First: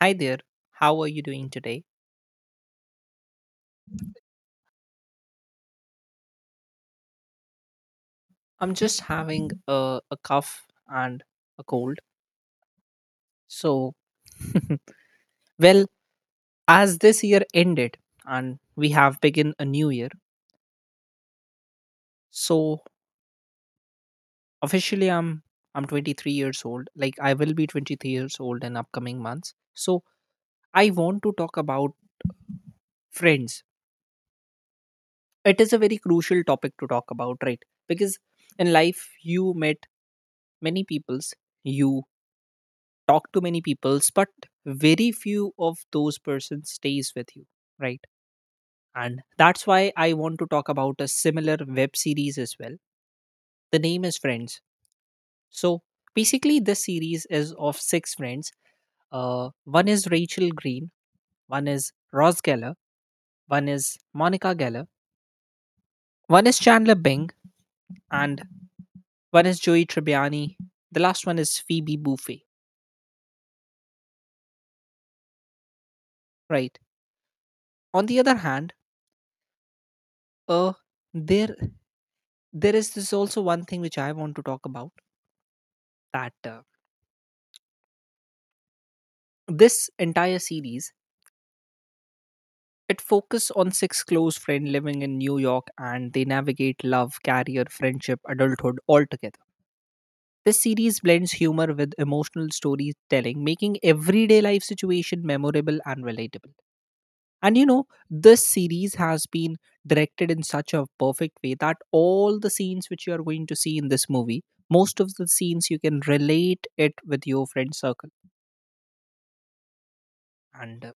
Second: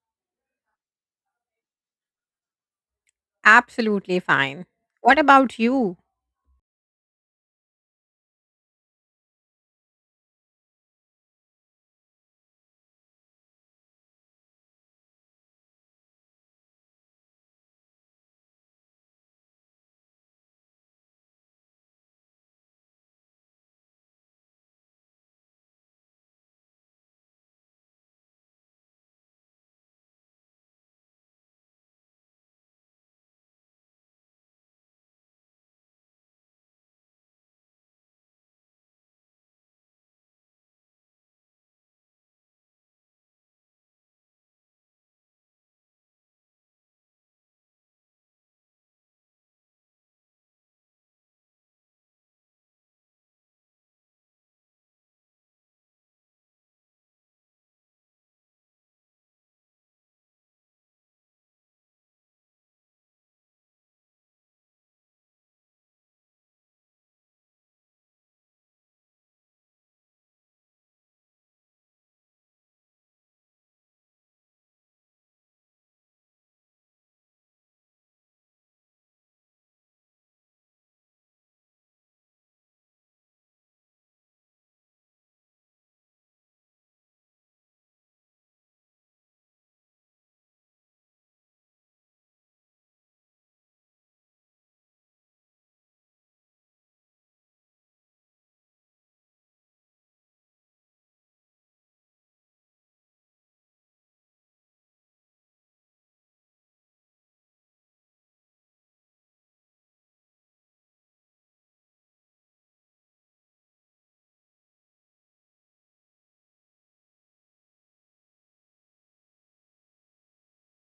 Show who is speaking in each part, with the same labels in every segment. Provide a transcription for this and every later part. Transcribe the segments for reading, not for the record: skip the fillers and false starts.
Speaker 1: Hi there, how are you doing today?
Speaker 2: Absolutely fine. What about you?
Speaker 1: I'm just having a cough and a cold. So, well, as this year ended and we have begun a new year, so officially I'm 23 years old. Like I will be 23 years old in upcoming months. So I want to talk about friends. It is a very crucial topic to talk about, right? Because in life you met many peoples. You talk to many peoples, but very few of those persons stays with you, right? And that's why I want to talk about a similar web series as well. The name is Friends. So basically this series is of six friends. uh, One is Rachel Green, one is Ross Geller, one is Monica Geller, one is Chandler Bing, and one is Joey Tribbiani. The last one is Phoebe Buffay, right? On the other hand, uh, there there is this also one thing which I want to talk about, that this entire series, it focuses on six close friends living in New York, and they navigate love, career, friendship, adulthood all together. This series blends humor with emotional storytelling, making everyday life situation memorable and relatable. And you know, this series has been directed in such a perfect way that all the scenes which you are going to see in this movie, most of the scenes you can relate it with your friend circle. And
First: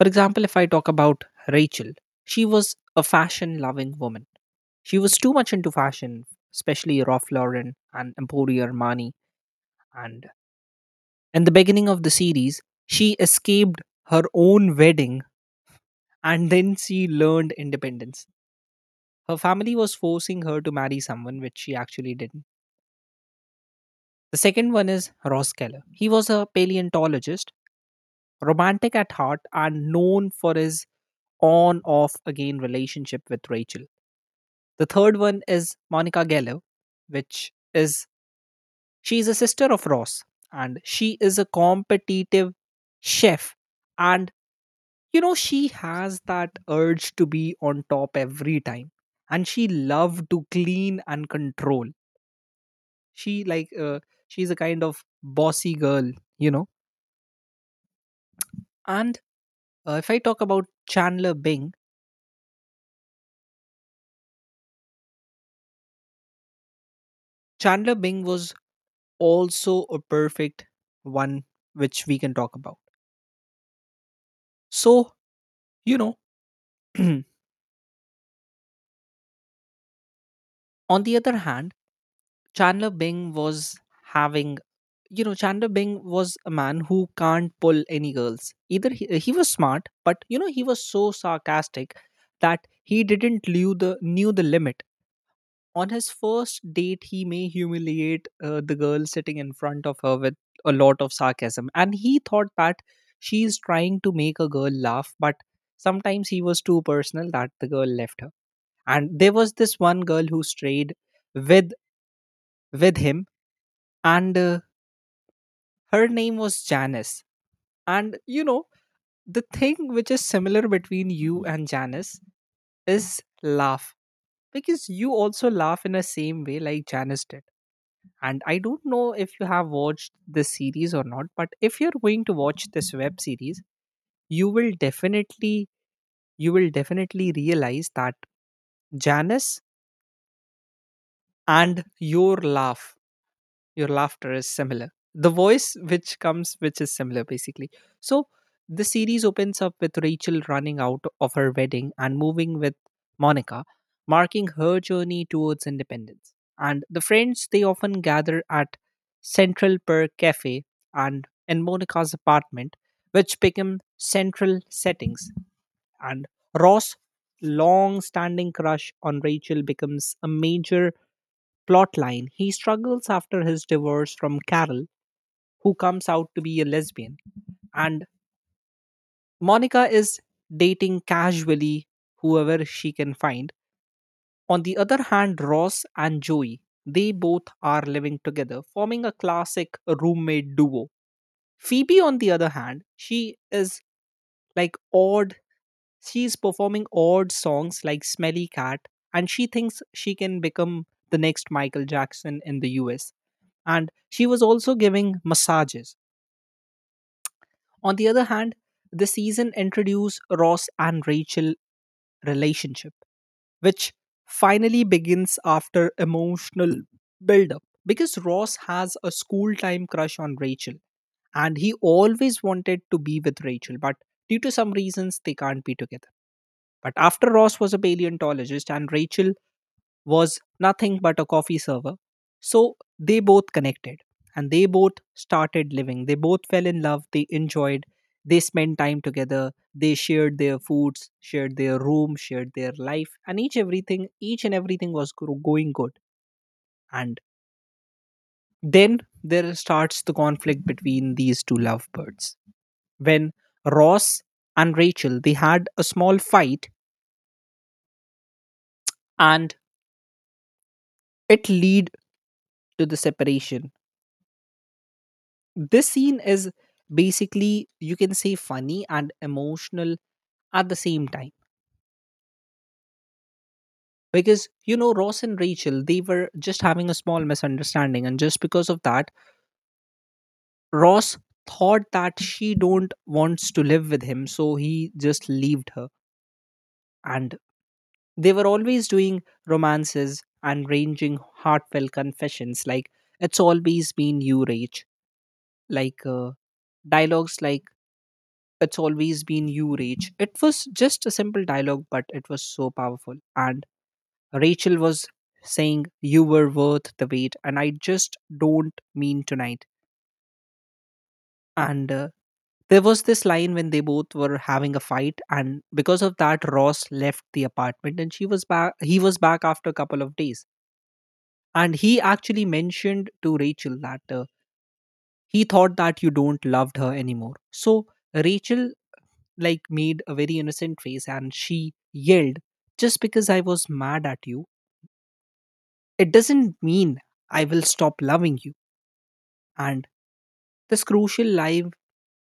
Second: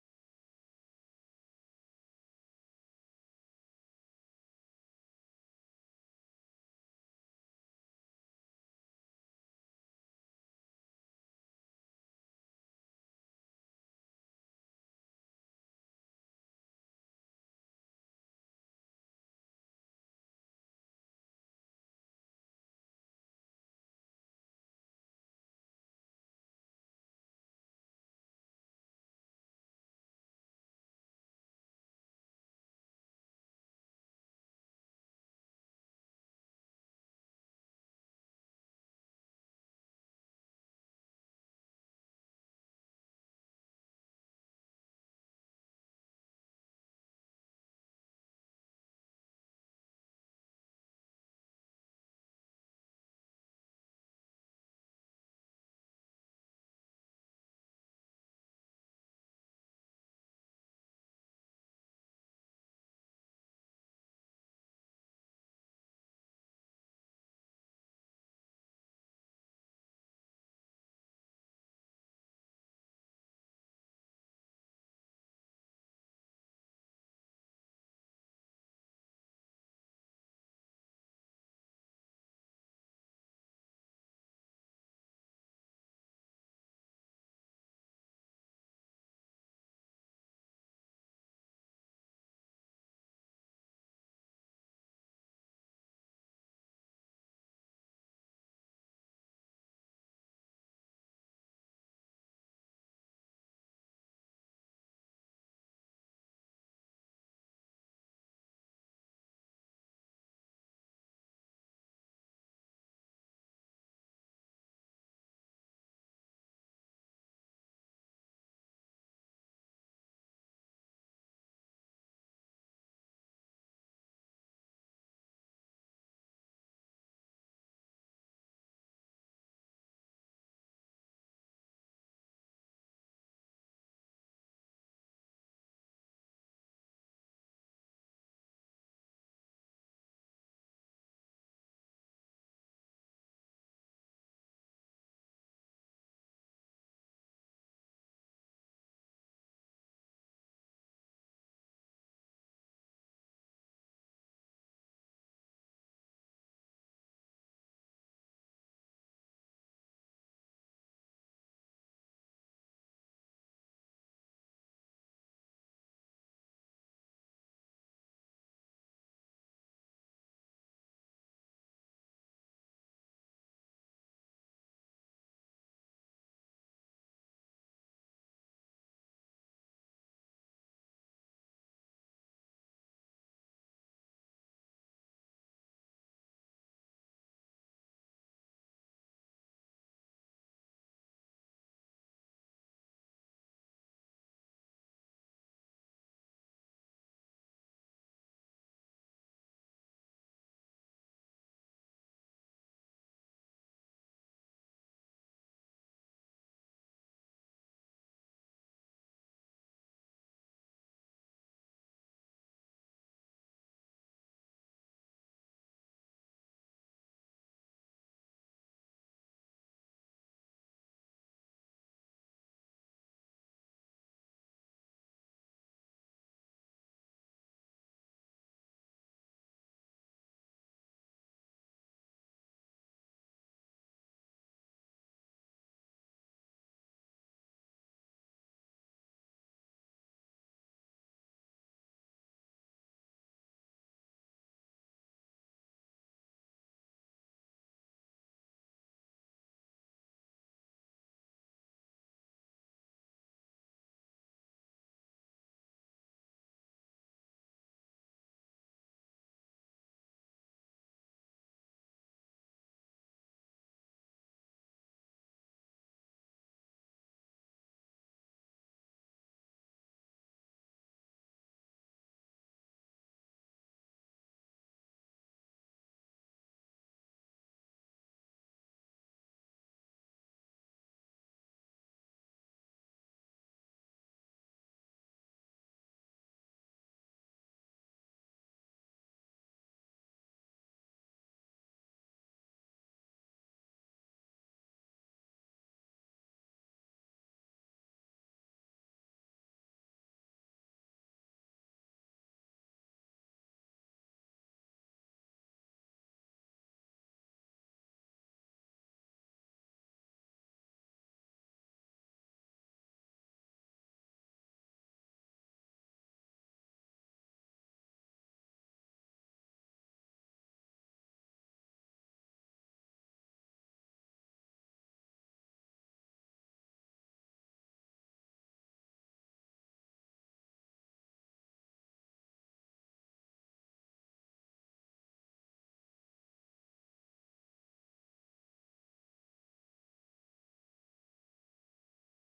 Speaker 1: For example, if I talk about Rachel, she was a fashion loving woman. She was too much into fashion, especially Ralph Lauren and Emporio Armani. And in the beginning of the series, she escaped her own wedding, and then she learned independence. Her family was forcing her to marry someone which she actually didn't. The second one is Ross Keller. He was a paleontologist, romantic at heart, and known for his on off again relationship with Rachel. The third one is Monica Geller, which is, she's a sister of Ross, and she is a competitive chef. And you know, she has that urge to be on top every time. And she love to clean and control. She like, she's a kind of bossy girl, you know. And if I talk about Chandler Bing, Chandler Bing was also a perfect one which we can talk about. So, you know, on the other hand, Chandler Bing was having, you know, Chandler Bing was a man who can't pull any girls. Either he was smart, but you know, he was so sarcastic that he didn't knew the limit. On his first date, he may humiliate the girl sitting in front of her with a lot of sarcasm, and he thought that she's trying to make a girl laugh. But sometimes he was too personal that the girl left her. And there was this one girl who strayed with him and her name was Janice. And you know, the thing which is similar between you and Janice is laugh, because you also laugh in the same way like Janice did. And I don't know if you have watched this series or not, but if you're going to watch this web series, you will definitely realize that Janice and your laugh, your laughter is similar, the voice which comes which is similar basically. So the series opens up with Rachel running out of her wedding and moving with Monica, marking her journey towards independence. And the friends, they often gather at Central Perk cafe and in Monica's apartment, which become central settings. And Ross' long standing crush on Rachel becomes a major plot line. He struggles after his divorce from Carol, who comes out to be a lesbian. And Monica is dating casually whoever she can find. On the other hand, Ross and Joey, they both are living together, forming a classic roommate duo. Phoebe, on the other hand, she is like odd, she's performing odd songs like Smelly Cat, and she thinks she can become the next Michael Jackson in the US. And she was also giving massages. On the other hand, the season introduced Ross and Rachel relationship, which finally begins after emotional build up. Because Ross has a school time crush on Rachel, and he always wanted to be with Rachel, but due to some reasons, they can't be together. But after Ross was a paleontologist and Rachel was nothing but a coffee server. So they both connected and they both started living. They both fell in love. They enjoyed. They spent time together. They shared their foods, shared their room, shared their life, and each everything, each and everything was going good. And then there starts the conflict between these two lovebirds. When Ross and Rachel, they had a small fight, and it lead to the separation. This scene is basically, you can say, funny and emotional at the same time, because you know, Ross and Rachel, they were just having a small misunderstanding, and just because of that, Ross thought that she don't wants to live with him, so he just leaved her. And they were always doing romances and ranging heartfelt confessions like, "It's always been you, Rach." Like, dialogues like, "It's always been you, Rach." It was just a simple dialogue, but it was so powerful. And Rachel was saying, "You were worth the wait, and I just don't mean tonight." And there was this line when they both were having a fight, and because of that Ross left the apartment, and she was back, he was back after a couple of days, and he actually mentioned to Rachel that he thought that you don't loved her anymore. So Rachel, like, made a very innocent face, and she yelled, "Just because I was mad at you, it doesn't mean I will stop loving you." And this crucial live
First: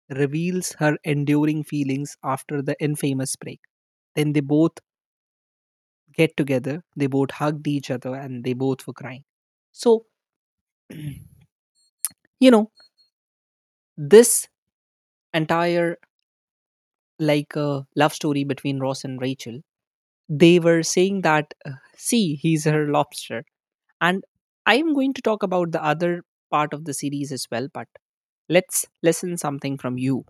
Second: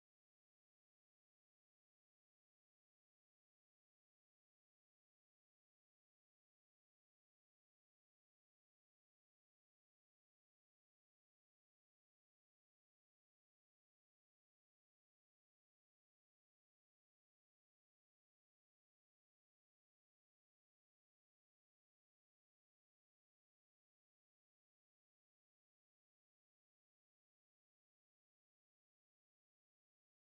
Speaker 1: reveals her enduring feelings after the infamous break. Then they both get together, they both hugged each other, and they both were crying. So, you know, this entire, like, love story between Ross and Rachel, they were saying that, see, he's her lobster. And I am going to talk about the other part of the series as well, but let's listen something from you.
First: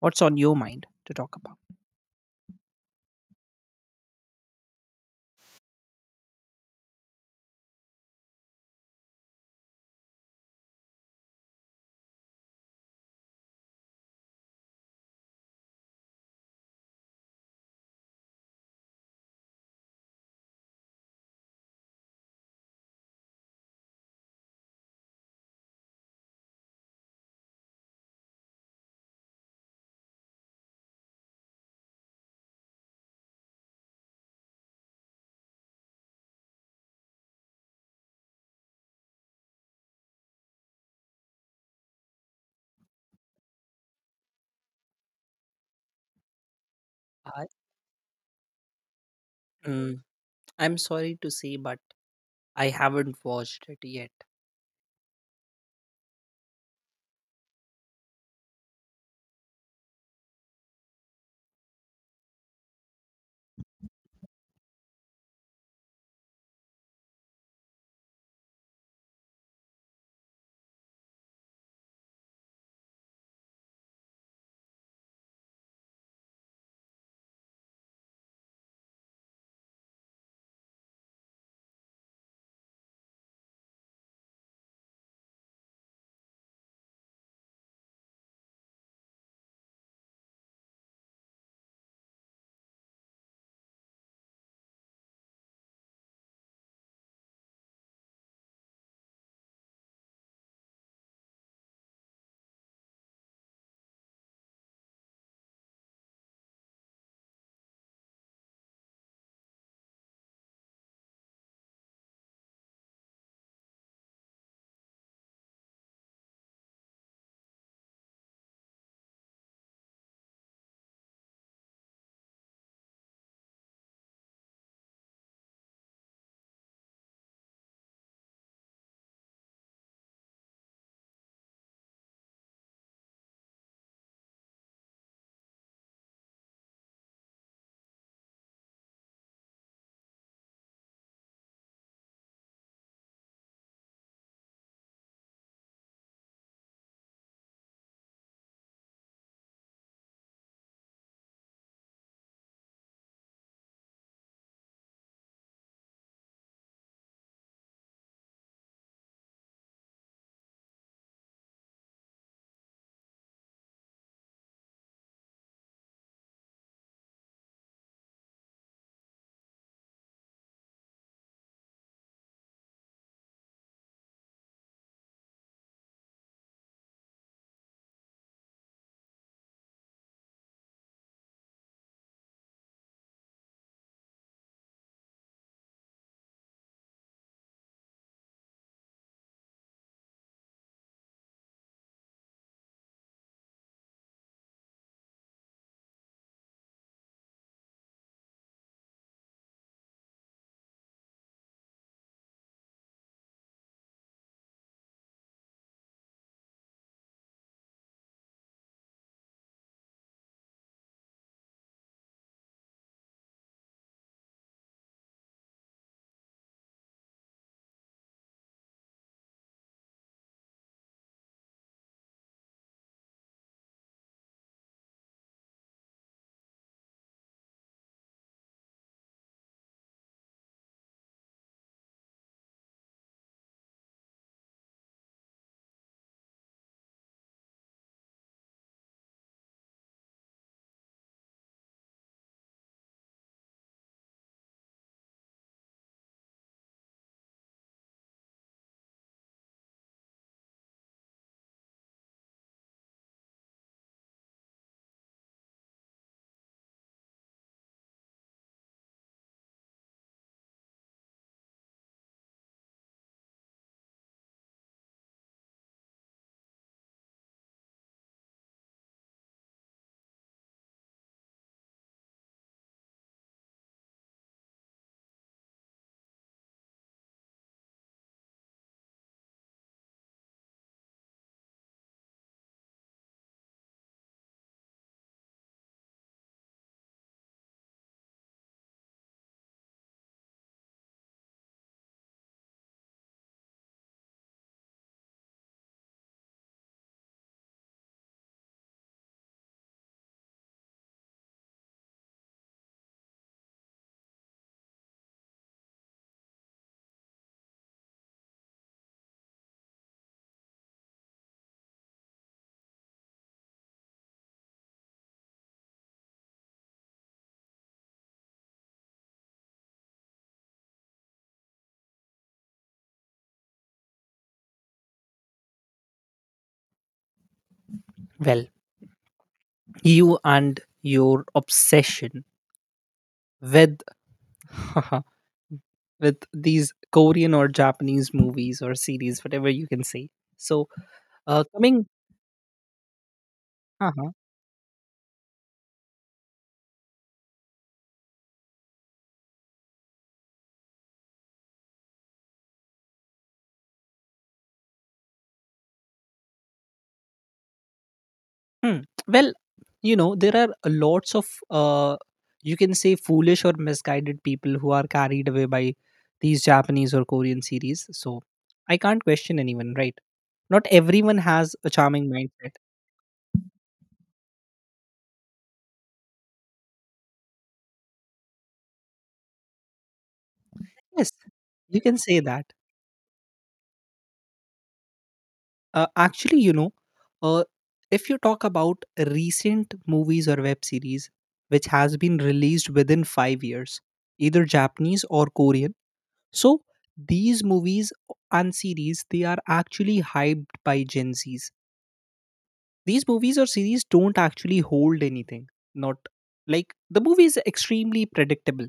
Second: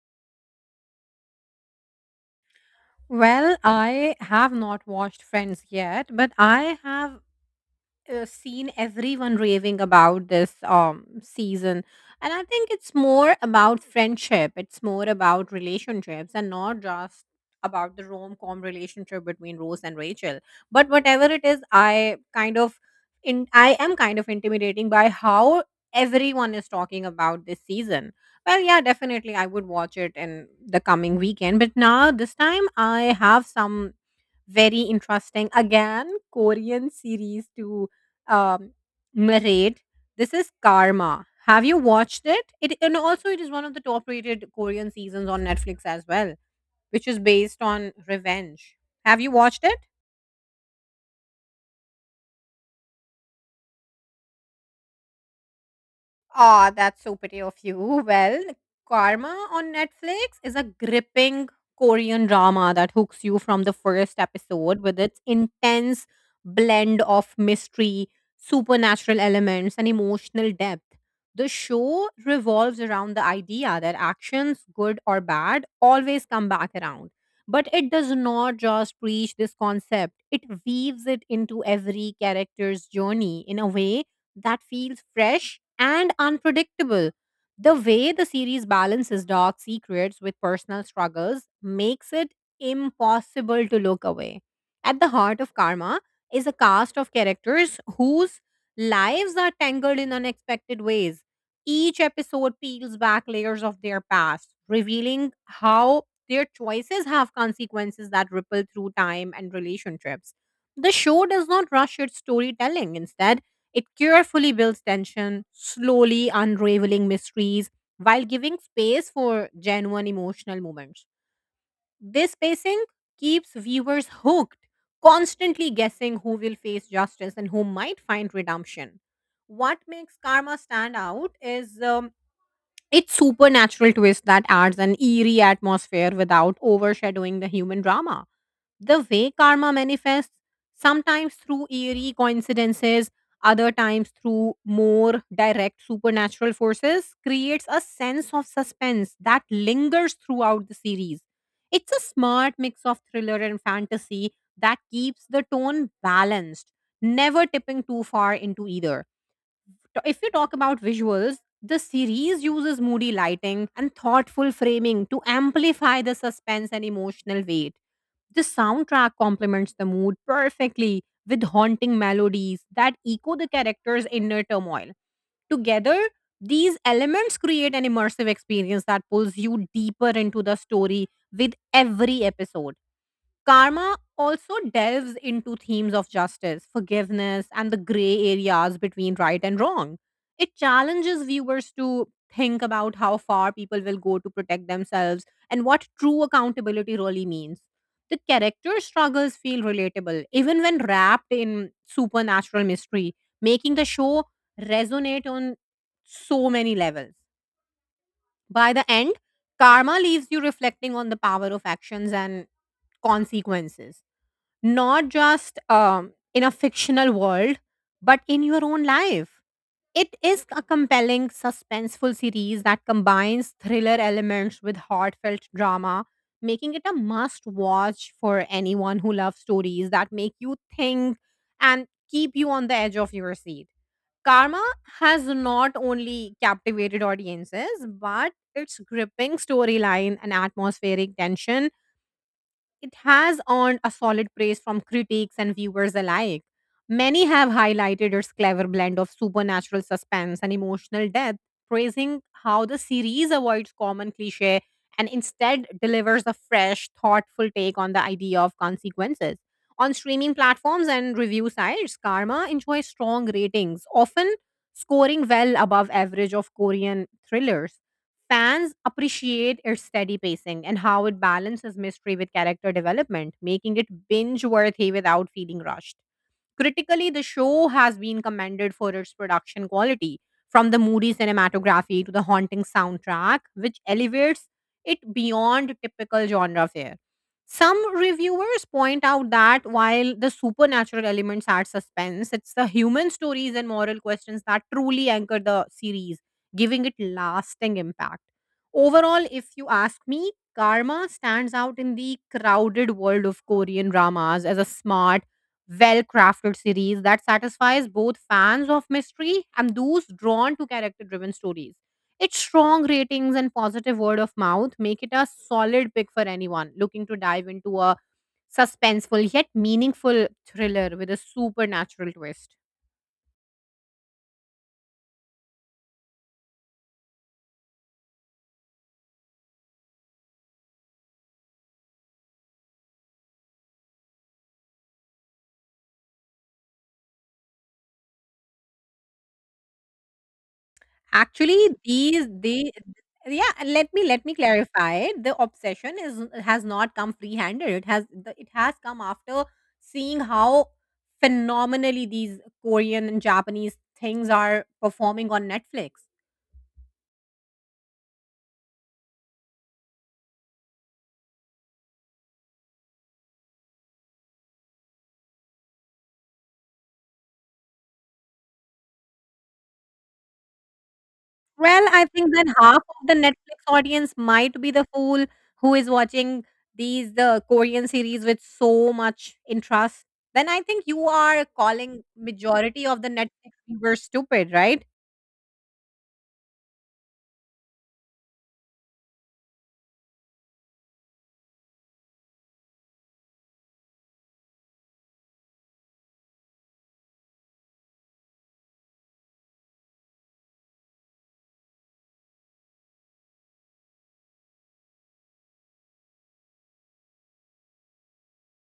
Speaker 1: What's on your mind to talk about?
Speaker 2: Well, I have not watched Friends yet, but I have seen everyone raving about this season, and I think it's more about friendship, it's more about relationships and not just about the rom-com relationship between Rose and Rachel. But whatever it is, I kind of in I am kind of intimidating by how everyone is talking about this season. Well, yeah, definitely I would watch it in the coming weekend, but now this time I have some very interesting again Korean series to um, Marade. This is Karma. Have you watched it? It, and also it is one of the top-rated Korean seasons on Netflix as well, which is
Speaker 1: I,
Speaker 2: based on revenge. Have you watched it?
Speaker 1: mm, I'm sorry to say, but I haven't watched it yet.
Speaker 2: Ah, that's so pretty of you. Well, Karma on Netflix is a gripping Korean drama that hooks you from the first episode with its intense blend of mystery, supernatural elements, and emotional depth. The show revolves around the idea that actions, good or bad, always come back around. But it does not just preach this concept, it weaves it into every character's journey in a way that feels fresh and unpredictable. The way the series balances dark secrets with personal struggles makes it impossible to look away. At the heart of Karma is a cast of characters whose lives are tangled in unexpected ways. Each episode peels back layers of their past, revealing how their choices have consequences that ripple through time and relationships. The show does not rush its storytelling. Instead, it carefully builds tension, slowly unraveling mysteries while giving space for genuine emotional moments. This pacing keeps viewers hooked, constantly guessing who will face justice and who might find redemption. What makes Karma stand out is its supernatural twist that adds an eerie atmosphere without overshadowing the human drama. The way karma manifests, sometimes through eerie coincidences, other times through more direct supernatural forces, creates a sense of suspense that lingers throughout the series. It's a smart mix of thriller and fantasy that keeps the tone balanced, never tipping too far into either. So if you talk about visuals, the series uses moody lighting and thoughtful framing to amplify the suspense and emotional weight. The soundtrack complements the mood perfectly with haunting melodies that echo the character's inner turmoil. Together, these elements create an immersive experience that pulls you deeper into the story with every episode. Karma also delves into themes of justice, forgiveness, and the gray areas between right and wrong. It challenges viewers to think about how far people will go to protect themselves and what true accountability really means. The character struggles feel relatable, even when wrapped in supernatural mystery, making the show resonate on so many levels. By the end, karma leaves you reflecting on the power of actions and consequences, not just in a fictional world, but in your own life. It is a compelling, suspenseful series that combines thriller elements with heartfelt drama, making it a must watch for anyone who loves stories that make you think and keep you on the edge of your seat. Karma has not only captivated audiences, but its gripping storyline and atmospheric tension, it has earned a solid praise from critics and viewers alike. Many have highlighted its clever blend of supernatural suspense and emotional depth, praising how the series avoids common cliche and instead delivers a fresh, thoughtful take on the idea of consequences. On streaming platforms and review sites, Karma enjoys strong ratings, often scoring well above average of Korean thrillers. Fans appreciate its steady pacing and how it balances mystery with character development, making it binge worthy without feeling rushed. Critically, the show has been commended for its production quality, from the moody cinematography to the haunting soundtrack, which elevates it beyond typical genre fare. Some reviewers point out that while the supernatural elements add suspense, it's the human stories and moral questions that truly anchor the series, giving it lasting impact. Overall, if you ask me, Karma stands out in the crowded world of Korean dramas as a smart, well crafted series that satisfies both fans of mystery and those drawn to character driven stories. Its strong ratings and positive word of mouth make it a solid pick for anyone looking to dive into a suspenseful yet meaningful thriller with a supernatural twist.
Speaker 1: Well, you and your obsession with with these Korean or Japanese movies or series, whatever you can say. So
Speaker 2: Actually,
Speaker 1: coming
Speaker 2: these they yeah, let me clarify. The obsession is has not come free-handed. It has it has come after seeing how phenomenally these Korean and Japanese things are performing on Netflix.
Speaker 1: Hmm. Well, you know, there are lots of, you can say, foolish or misguided people who are carried away by these Japanese or Korean series. So I can't question anyone, right? Not everyone has a
Speaker 2: Well, I
Speaker 1: charming
Speaker 2: think
Speaker 1: mindset.
Speaker 2: that half of the Netflix audience might be the fool who is watching the Korean series with so much interest. Then I think you
Speaker 1: Yes,
Speaker 2: are
Speaker 1: you can
Speaker 2: calling
Speaker 1: say that.
Speaker 2: majority of the Netflix viewers stupid, right?
Speaker 1: Actually, you know, uh, if you talk about recent movies or web series which has been released within five years, either Japanese or Korean, so these movies and series, they are actually hyped by Gen Zs. These movies or series don't actually hold anything. Not like, the movie is extremely predictable.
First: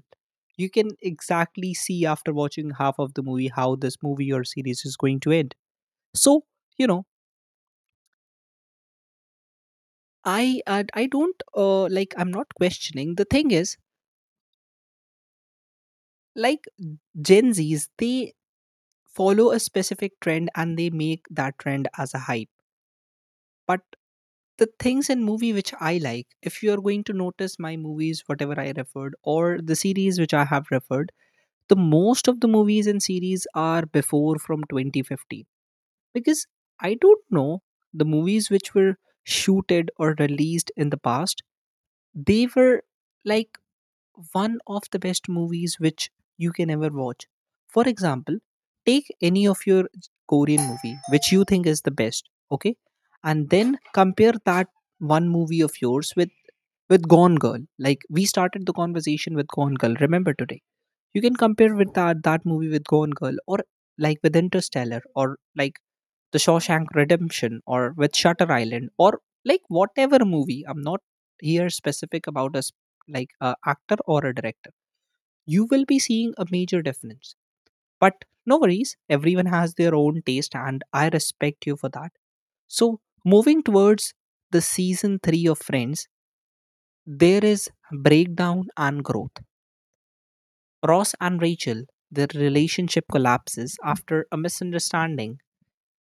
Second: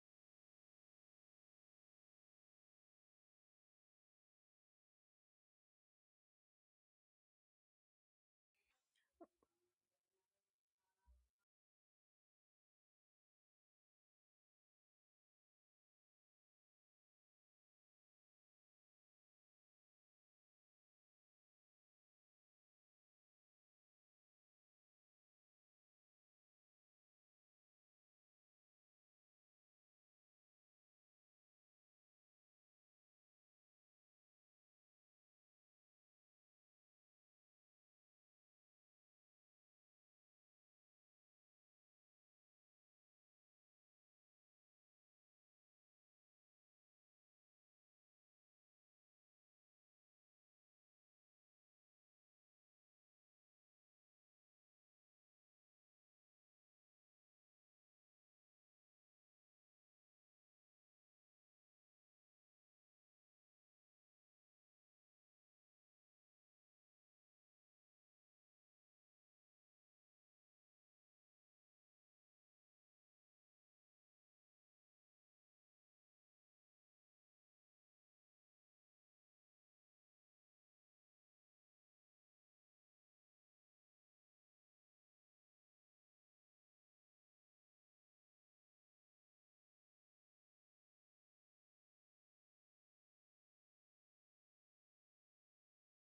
Speaker 1: You can exactly see, after watching half of the movie, how this movie or series is going to end. So you know, I don't, like, I'm not questioning. The thing is, like, Gen Zs, they follow a specific trend and they make that trend as a hype. But the things in movie which I like, if you are going to notice my movies, whatever I referred, or the series which I have referred, the most of the movies and series are before from 2015. Because I don't know, the movies which were shooted or released in the past, they were like one of the best movies which you can ever watch. For example, take any of your Korean movie which you think is the best, okay? And then compare that one movie of yours with Gone Girl. Like, we started the conversation with Gone Girl, remember, today. You can compare with that movie with Gone Girl, or like with Interstellar, or like the Shawshank Redemption, or with Shutter Island, or like whatever movie. I'm not here specific about us like a actor or a director. You will be seeing a major difference. But no worries, everyone has their own taste, and I respect you for that. So, moving towards the season 3 of Friends, there is breakdown and growth. Ross and Rachel, their relationship collapses after a misunderstanding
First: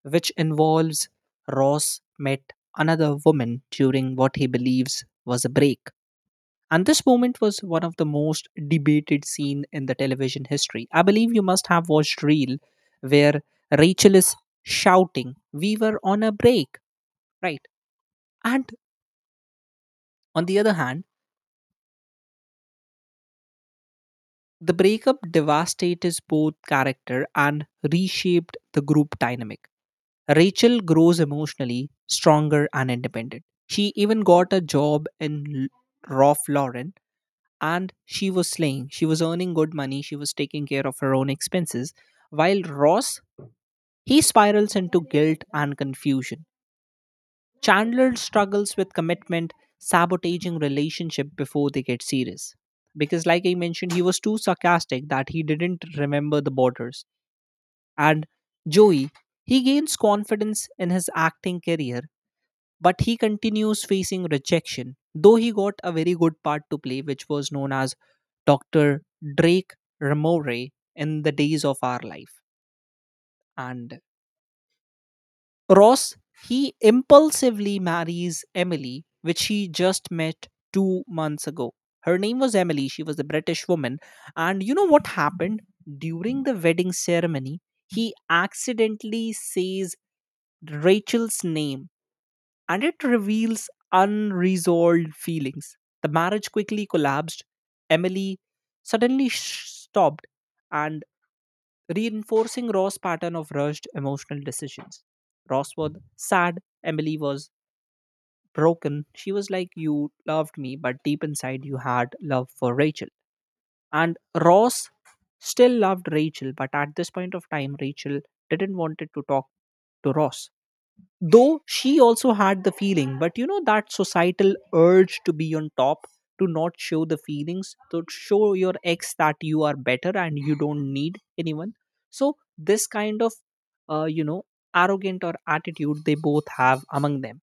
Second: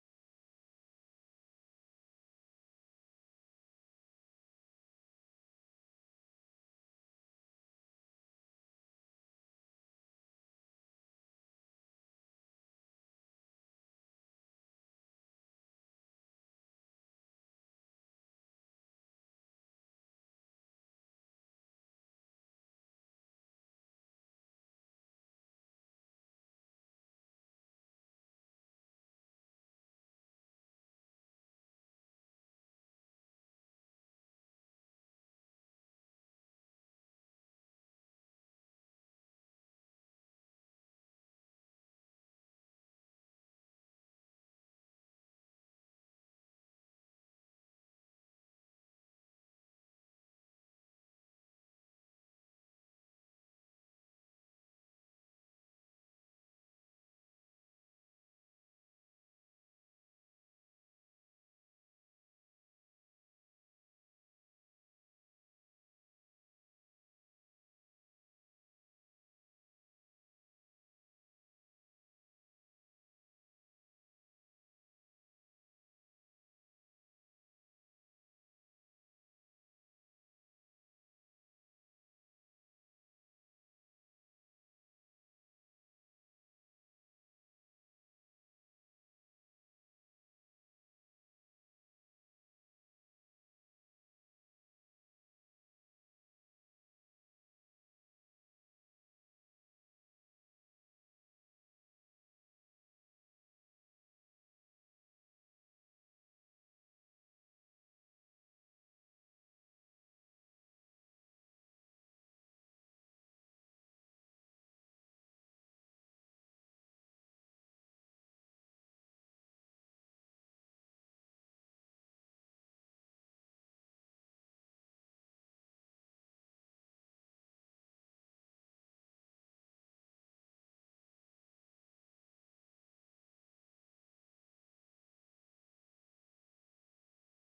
Speaker 1: which involves Ross met another woman during what he believes was a break. And this moment was one of the most debated scene in the television history. I believe you must have watched Reel where Rachel is shouting, "We were on a break," right? And on the other hand, the breakup devastated both character and reshaped the group dynamic. Rachel grows emotionally stronger and independent. She even got a job in Ralph Lauren and she was slaying. She was earning good money. She was taking care of her own expenses. While Ross, he spirals into guilt and confusion. Chandler struggles with commitment, sabotaging relationship before they get serious. Because, like I mentioned, he was too sarcastic that he didn't remember the borders. And Joey, he gains confidence in his acting career, but he continues facing rejection, though he got a very good part to play, which was known as Dr. Drake Ramore in the days of our life. And Ross, he impulsively marries Emily, which he just met 2 months ago. Her name was Emily, she was a British woman. And you know what happened? During the wedding ceremony, he accidentally says Rachel's name, and it reveals unresolved feelings. The marriage quickly collapsed. Emily suddenly stopped and reinforcing Ross' pattern of rushed emotional decisions. Ross was sad, Emily was broken. She was like, "You loved me, but deep inside you had love for Rachel." And Ross still loved Rachel, but at this point of time, Rachel didn't want it to talk to Ross. Though she also had the feeling, but you know, that societal urge to be on top, to not show the feelings, to show your ex that you are better and you don't need anyone. So, this kind of, uh, you know, arrogant or attitude they both have among them.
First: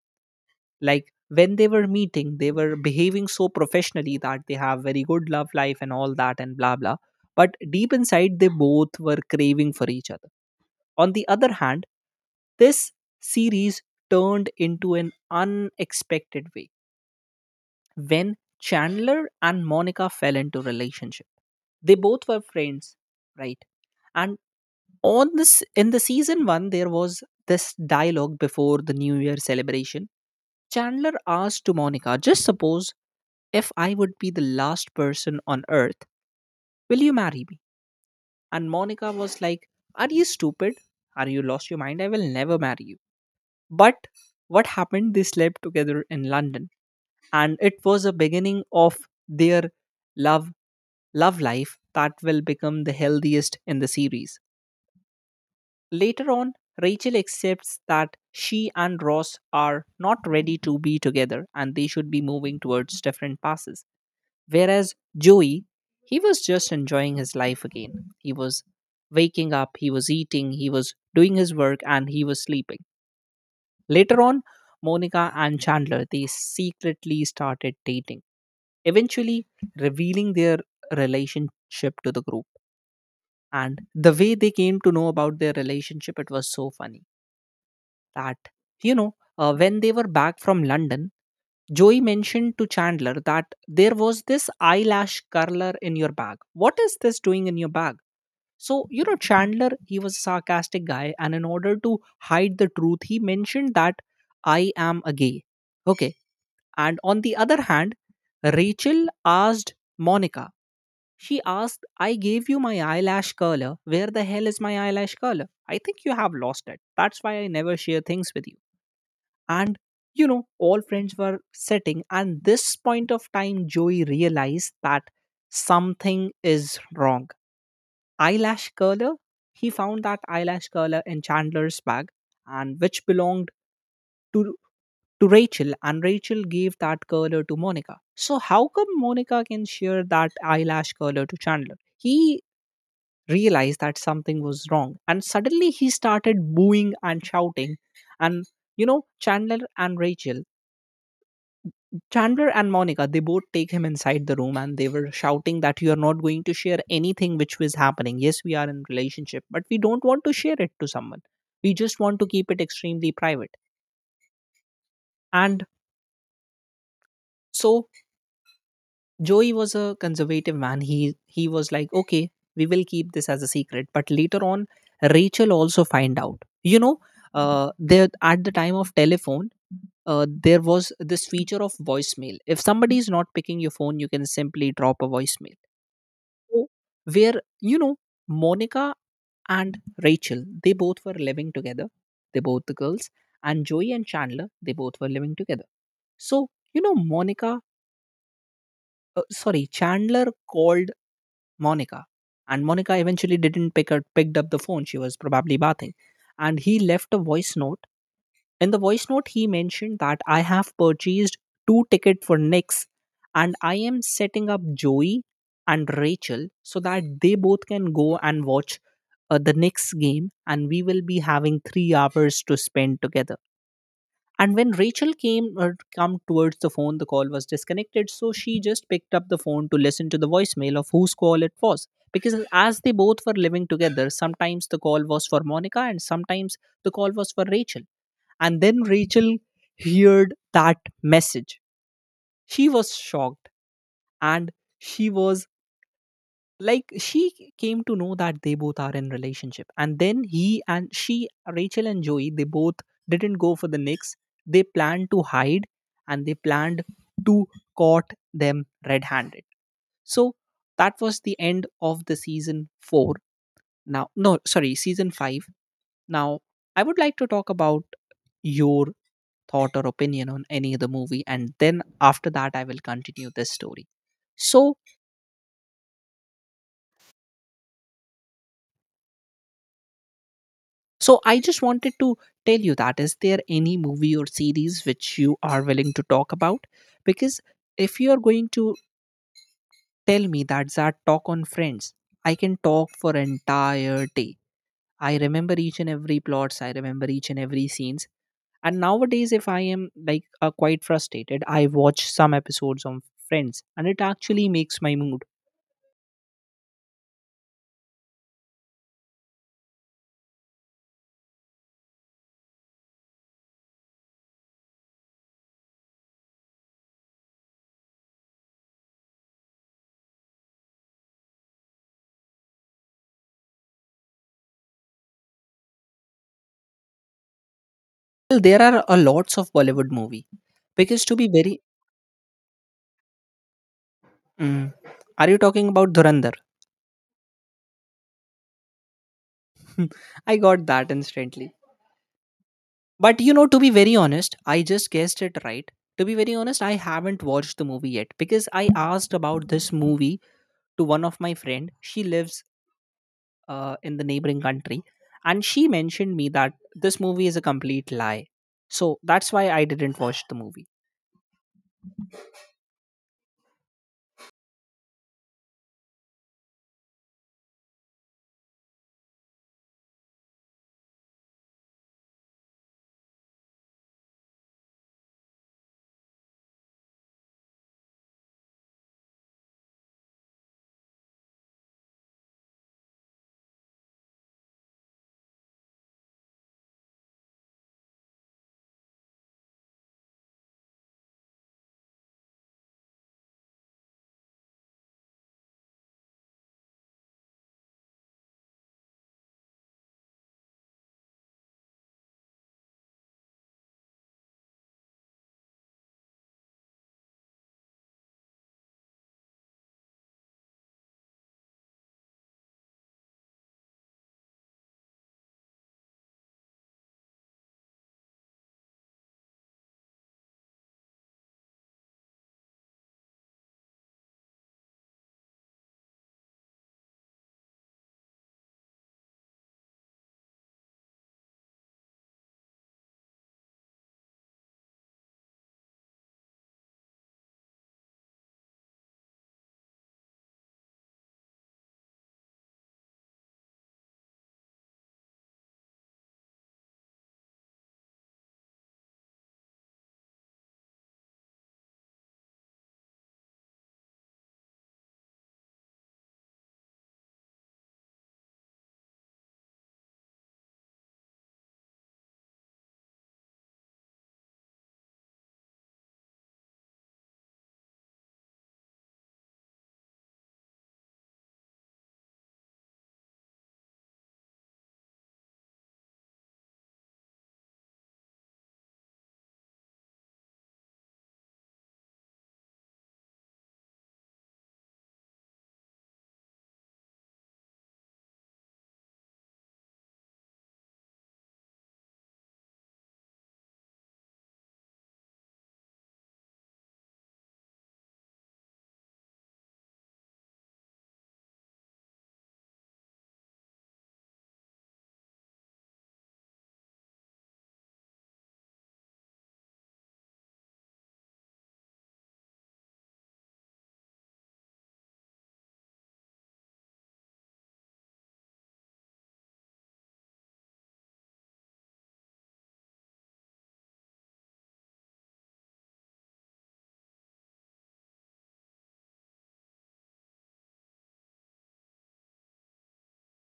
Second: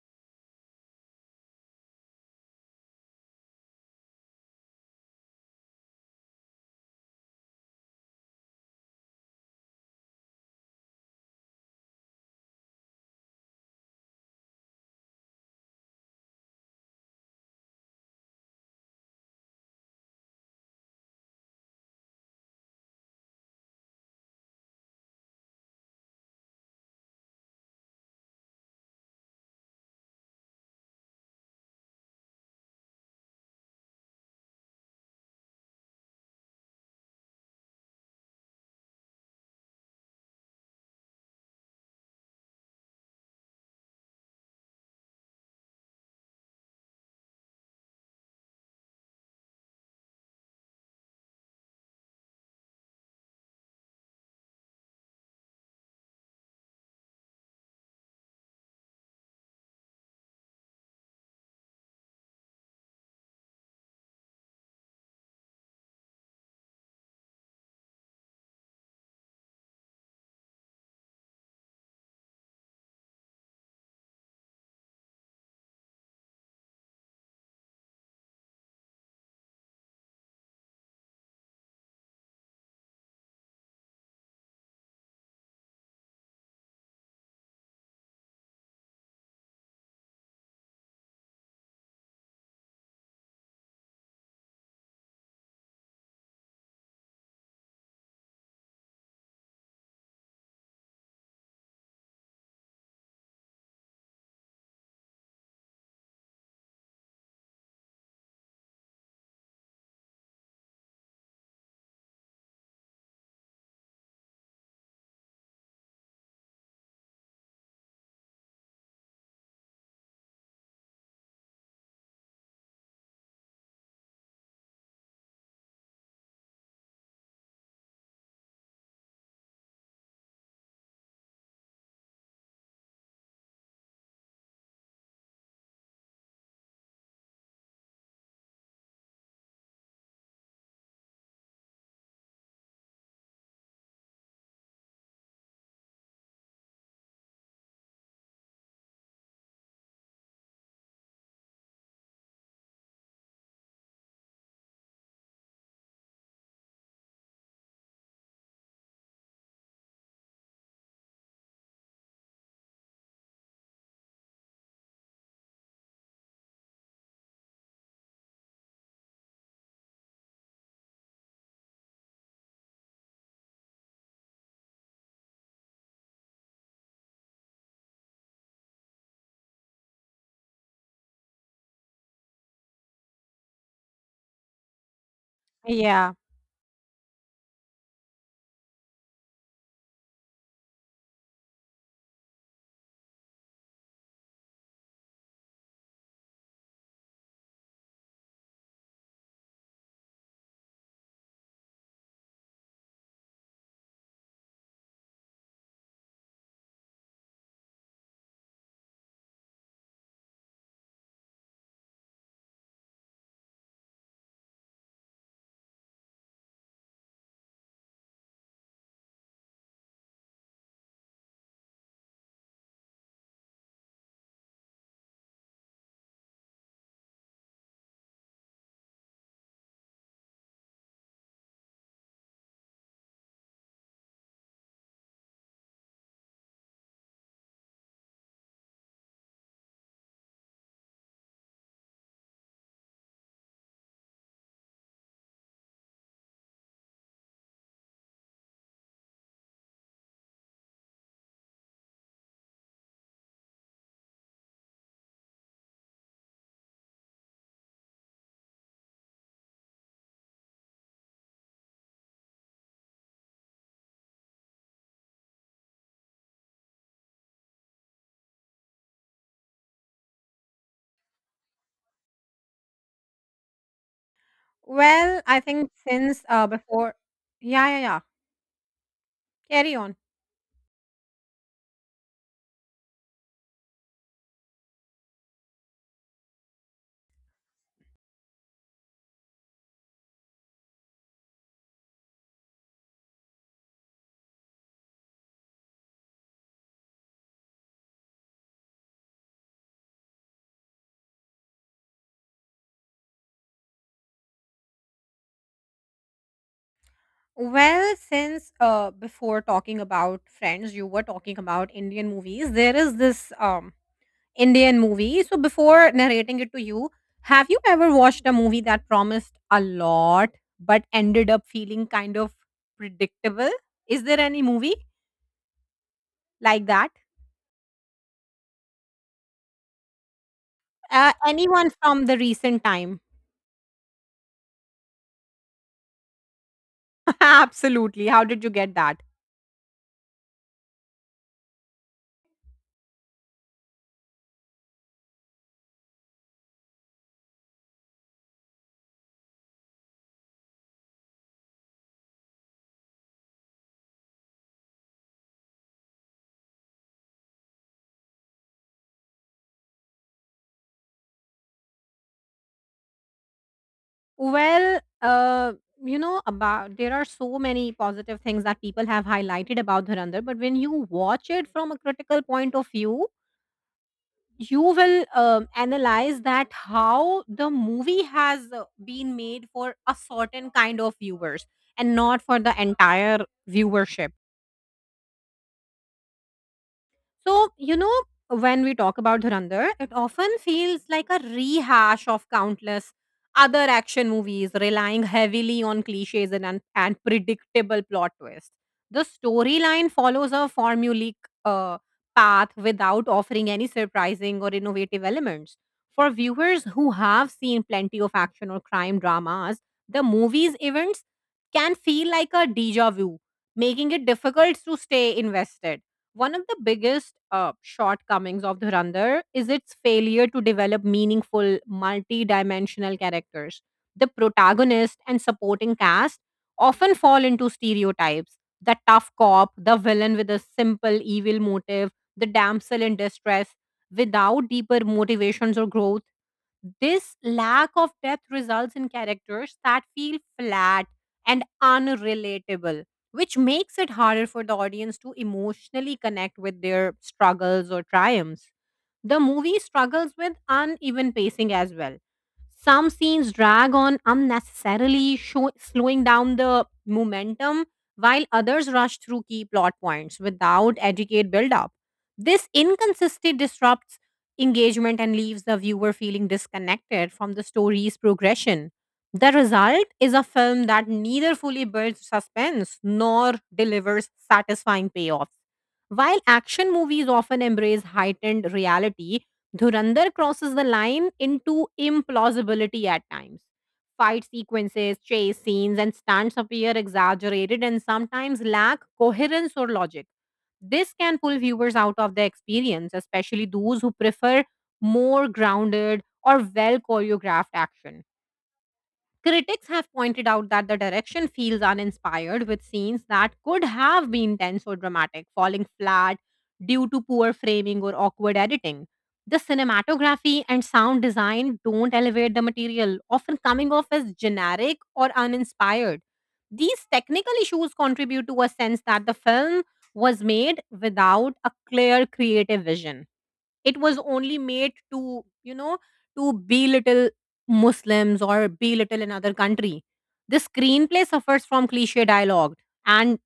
Speaker 1: Like when they were meeting, they were behaving so professionally that they have very good love life and all that and blah blah. But deep inside, they both were craving for each other. On the other hand, this series turned into an unexpected way when Chandler and Monica fell into relationship. They both were friends, right? And on this in the season 1 there was this dialogue before the new year celebration. Chandler asked to Monica, "Just suppose if I would be the last person on earth, will you marry me?" And Monica was like, "Are you stupid? Are you lost your mind? I will never marry you." But what happened? They slept together in London, and it was a beginning of their love love life that will become the healthiest in the series. Later on, Rachel accepts that she and Ross are not ready to be together and they should be moving towards different passes. Whereas Joey, he was just enjoying his life again. He was waking up, he was eating, he was doing his work, and he was sleeping. Later on, Monica and Chandler they secretly started dating, eventually revealing their relationship to the group. And the way they came to know about their relationship, it was so funny that, you know, when they were back from London, Joey mentioned to Chandler that there was this eyelash curler in your bag. What is this doing in your bag? So, you know, Chandler, he was a sarcastic guy, and in order to hide the truth, he mentioned that I am a gay. Okay. And on the other hand, Rachel asked Monica, she asked, I gave you my eyelash curler. Where the hell is my eyelash curler? I think you have lost it. That's why I never share things with you. And, you know, all friends were sitting. And this point of time, Joey realized that something is wrong. Eyelash curler. He found that eyelash curler in Chandler's bag, and which belonged to to Rachel, and Rachel gave that curler to Monica. So how come Monica can share that eyelash curler to Chandler? He realized that something was wrong, and suddenly he started booing and shouting, and you know, Chandler and Monica, they both take him inside the room and they were shouting that you are not going to share anything which was happening. Yes, we are in relationship, but we don't want to share it to someone. We just want to keep it extremely private. And so Joey was a conservative man. He was like, okay, we will keep this as a secret. But later on, Rachel also find out. You know, there at the time of telephone, there was this feature of voicemail. If somebody is not picking your phone, you can simply drop a voicemail.
Speaker 2: Yeah.
Speaker 1: So, where you know Monica and Rachel, they both were living together. They both the girls and Joey and Chandler, they both were living together. So you know Monica sorry, Chandler called Monica, and Monica eventually didn't pick up, picked up the phone. She was probably bathing, and he left a voice note. In the voice note, he mentioned that I have purchased two tickets for Knicks, and I am setting up Joey and Rachel so that they both can go and watch the Knicks game, and we will be having 3 hours to spend together. And when Rachel came come towards the phone, the call was disconnected, so she just picked up the phone to listen to the voicemail of whose call it was. Because as they both were living together, sometimes the call was for Monica and sometimes the call was for Rachel. And then Rachel heard that message. She was shocked and she was like she came to know that they both are in relationship and then he and she Rachel and Joey they both didn't go for the Knicks. They planned to hide and they planned to caught them red-handed. So that was the end of the season four, now no sorry season five. Now I would like to talk about your thought or opinion on any of the movie and then after that I will continue this story. so
Speaker 2: Well, I think since before, yeah, yeah, yeah, carry on.
Speaker 1: So I just wanted to tell you that is there any movie or series which you are willing to talk about? Because if you are going to tell me that talk on Friends, I can talk for entire day. I remember each and every plots. I remember each and every scenes. And nowadays, if I am like quite frustrated, I watch some episodes on Friends, and it actually makes my mood.
Speaker 2: Well, since before talking about Friends, you were talking about Indian movies. There is this Indian movie. So before narrating it to you, have you ever watched a movie that promised a lot but ended up feeling kind of predictable? Is there any movie like that?
Speaker 1: Well, there are a lots of Bollywood movie because to be very,
Speaker 2: Anyone from the recent time?
Speaker 1: mm, are you talking about Dhurandhar?
Speaker 2: Absolutely. How did you get that?
Speaker 1: I got that instantly. But you know, to be very honest, I just guessed it right. To be very honest, I haven't watched the movie yet because I asked about this movie to one of my friend. She lives in the neighboring country, and she mentioned me that this movie is a complete lie. So that's why I didn't watch the movie.
Speaker 2: Well, you know, about there are so many positive things that people have highlighted about Dhurandhar, but when you watch it from a critical point of view, you will analyze that how the movie has been made for a certain kind of viewers and not for the entire viewership. So, you know, when we talk about Dhurandhar, it often feels like a rehash of countless other action movies, relying heavily on cliches and predictable plot twists. The storyline follows a formulaic uh, path without offering any surprising or innovative elements. For viewers who have seen plenty of action or crime dramas, the movie's events can feel like a deja vu, making it difficult to stay invested. One of the biggest shortcomings of Dhurandhar is its failure to develop meaningful, multi-dimensional characters. The protagonist and supporting cast often fall into stereotypes: the tough cop, the villain with a simple evil motive, the damsel in distress, without deeper motivations or growth. This lack of depth results in characters that feel flat and unrelatable, which makes it harder for the audience to emotionally connect with their struggles or triumphs. The movie struggles with uneven pacing as well. Some scenes drag on unnecessarily, slowing down the momentum, while others rush through key plot points without educate build-up. This inconsistency disrupts engagement and leaves the viewer feeling disconnected from the story's progression. The result is a film that neither fully builds suspense nor delivers satisfying payoffs. While action movies often embrace heightened reality, Dhurandhar crosses the line into implausibility at times. Fight sequences, chase scenes, and stunts appear exaggerated and sometimes lack coherence or logic. This can pull viewers out of the experience, especially those who prefer more grounded or well choreographed action. Critics have pointed out that the direction feels uninspired, with scenes that could have been tense or dramatic falling flat due to poor framing or awkward editing. The cinematography and sound design don't elevate the material, often coming off as generic or uninspired. These technical issues contribute to a sense that the film was made without a clear creative vision. It was only made to, you know, to belittle Muslims or belittle another country. The screenplay suffers from cliche dialogue and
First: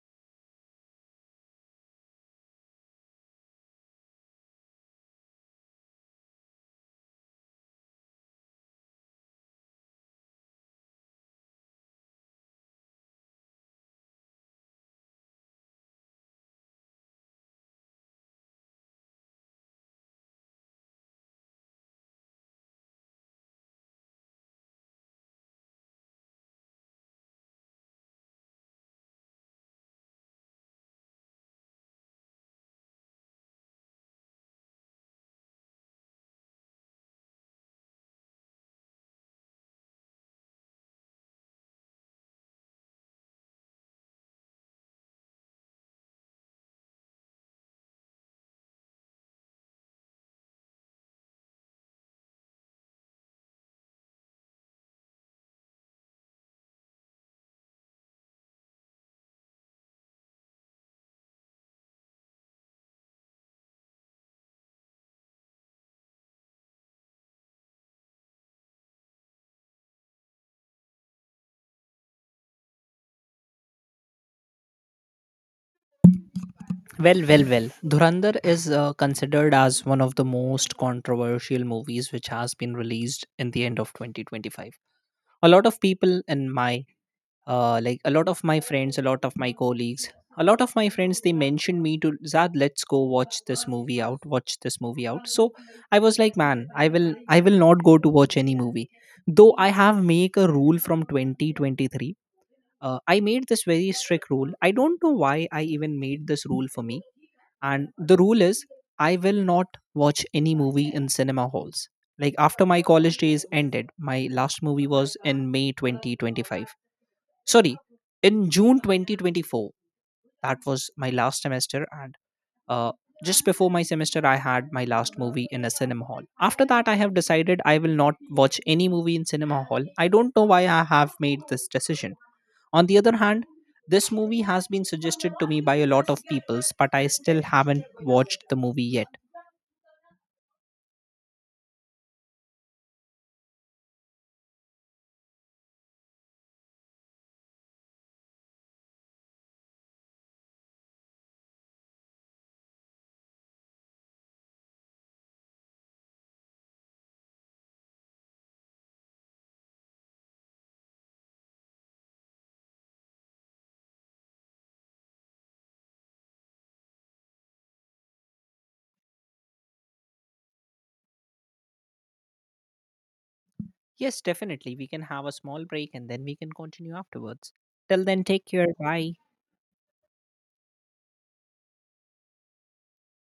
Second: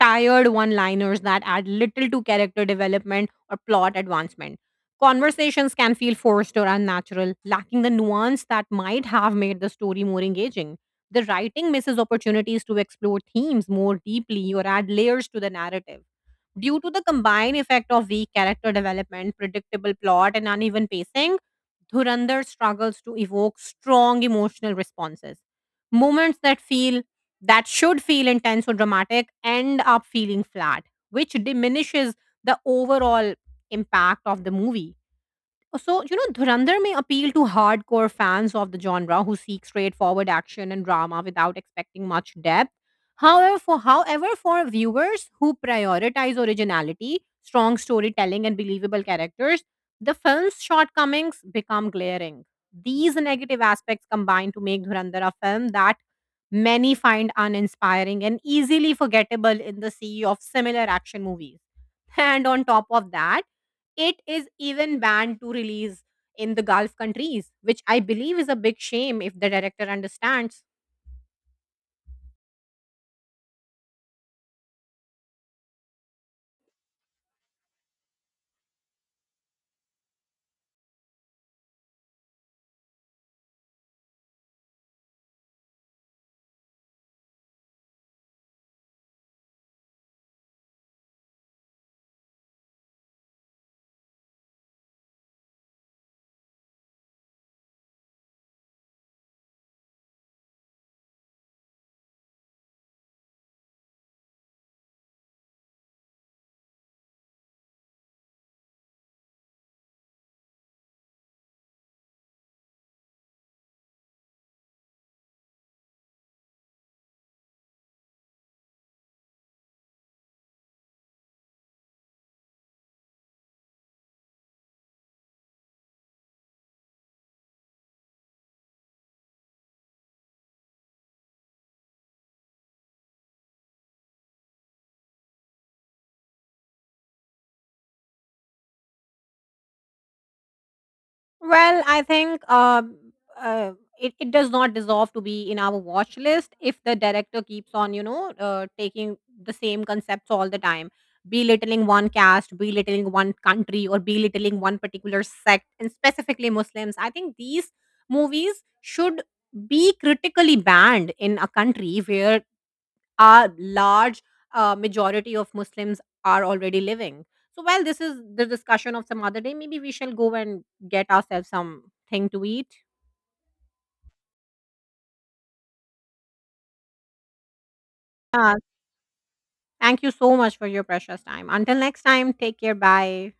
Speaker 2: tired one liners that add little to character development or plot advancement. Conversations can feel forced or unnatural, lacking the nuance that might have made the story more engaging. The writing misses opportunities to explore themes more deeply or add layers to the narrative. Due to the combined effect of weak character development, predictable plot, and uneven pacing, Dhurandhar struggles to evoke strong emotional responses. Moments that feel that should feel intense or dramatic end up feeling flat, which diminishes the overall impact of the movie. So, you know, Dhurandhar may appeal to hardcore fans of the genre who seek straightforward action and drama without expecting much depth. However, however, for viewers who prioritize originality, strong storytelling, and believable characters, the film's shortcomings become glaring. These negative aspects combine to make Dhurandhar a film that many find uninspiring and easily forgettable in the sea of similar action movies. And on top of that, it is even banned to release in the Gulf countries, which I believe is a big shame if the director understands.
Speaker 1: Well, well, well. Dhurandhar is considered as one of the most controversial movies which has been released in the end of 2025. A lot of people in my like a lot of my friends, a lot of my friends, they mentioned me to Zad, let's go watch this movie out, watch this movie out. So I was like, man, I will not go to watch any movie. Though I have make a rule from 2023, I made this very strict rule. I don't know why I even made this rule for me. And the rule is, I will not watch any movie in cinema halls. Like after my college days ended, my last movie was in May 2025 sorry in June 2024. That was my last semester and, uh, just before my semester I had my last movie in a cinema hall. After that I have decided I will not watch any movie in cinema hall. I don't know why I have made this decision. On the other hand, this movie has been suggested to me by a lot of peoples but I still haven't watched the movie yet.
Speaker 2: Well, I think uh, it does not deserve to be in our watch list if the director keeps on, you know, taking the same concepts all the time, belittling one caste, belittling one country, or belittling one particular sect, and specifically Muslims. I think these movies should be critically banned in a country where a large majority of Muslims are already living. So while this is the discussion of some other day, maybe we shall go and get ourselves something to eat.
Speaker 1: Yes, definitely we can have a small break and then we can continue afterwards. Till then, take
Speaker 2: Uh,
Speaker 1: care, bye.
Speaker 2: Thank you so much for your precious time. Until next time, take care. Bye.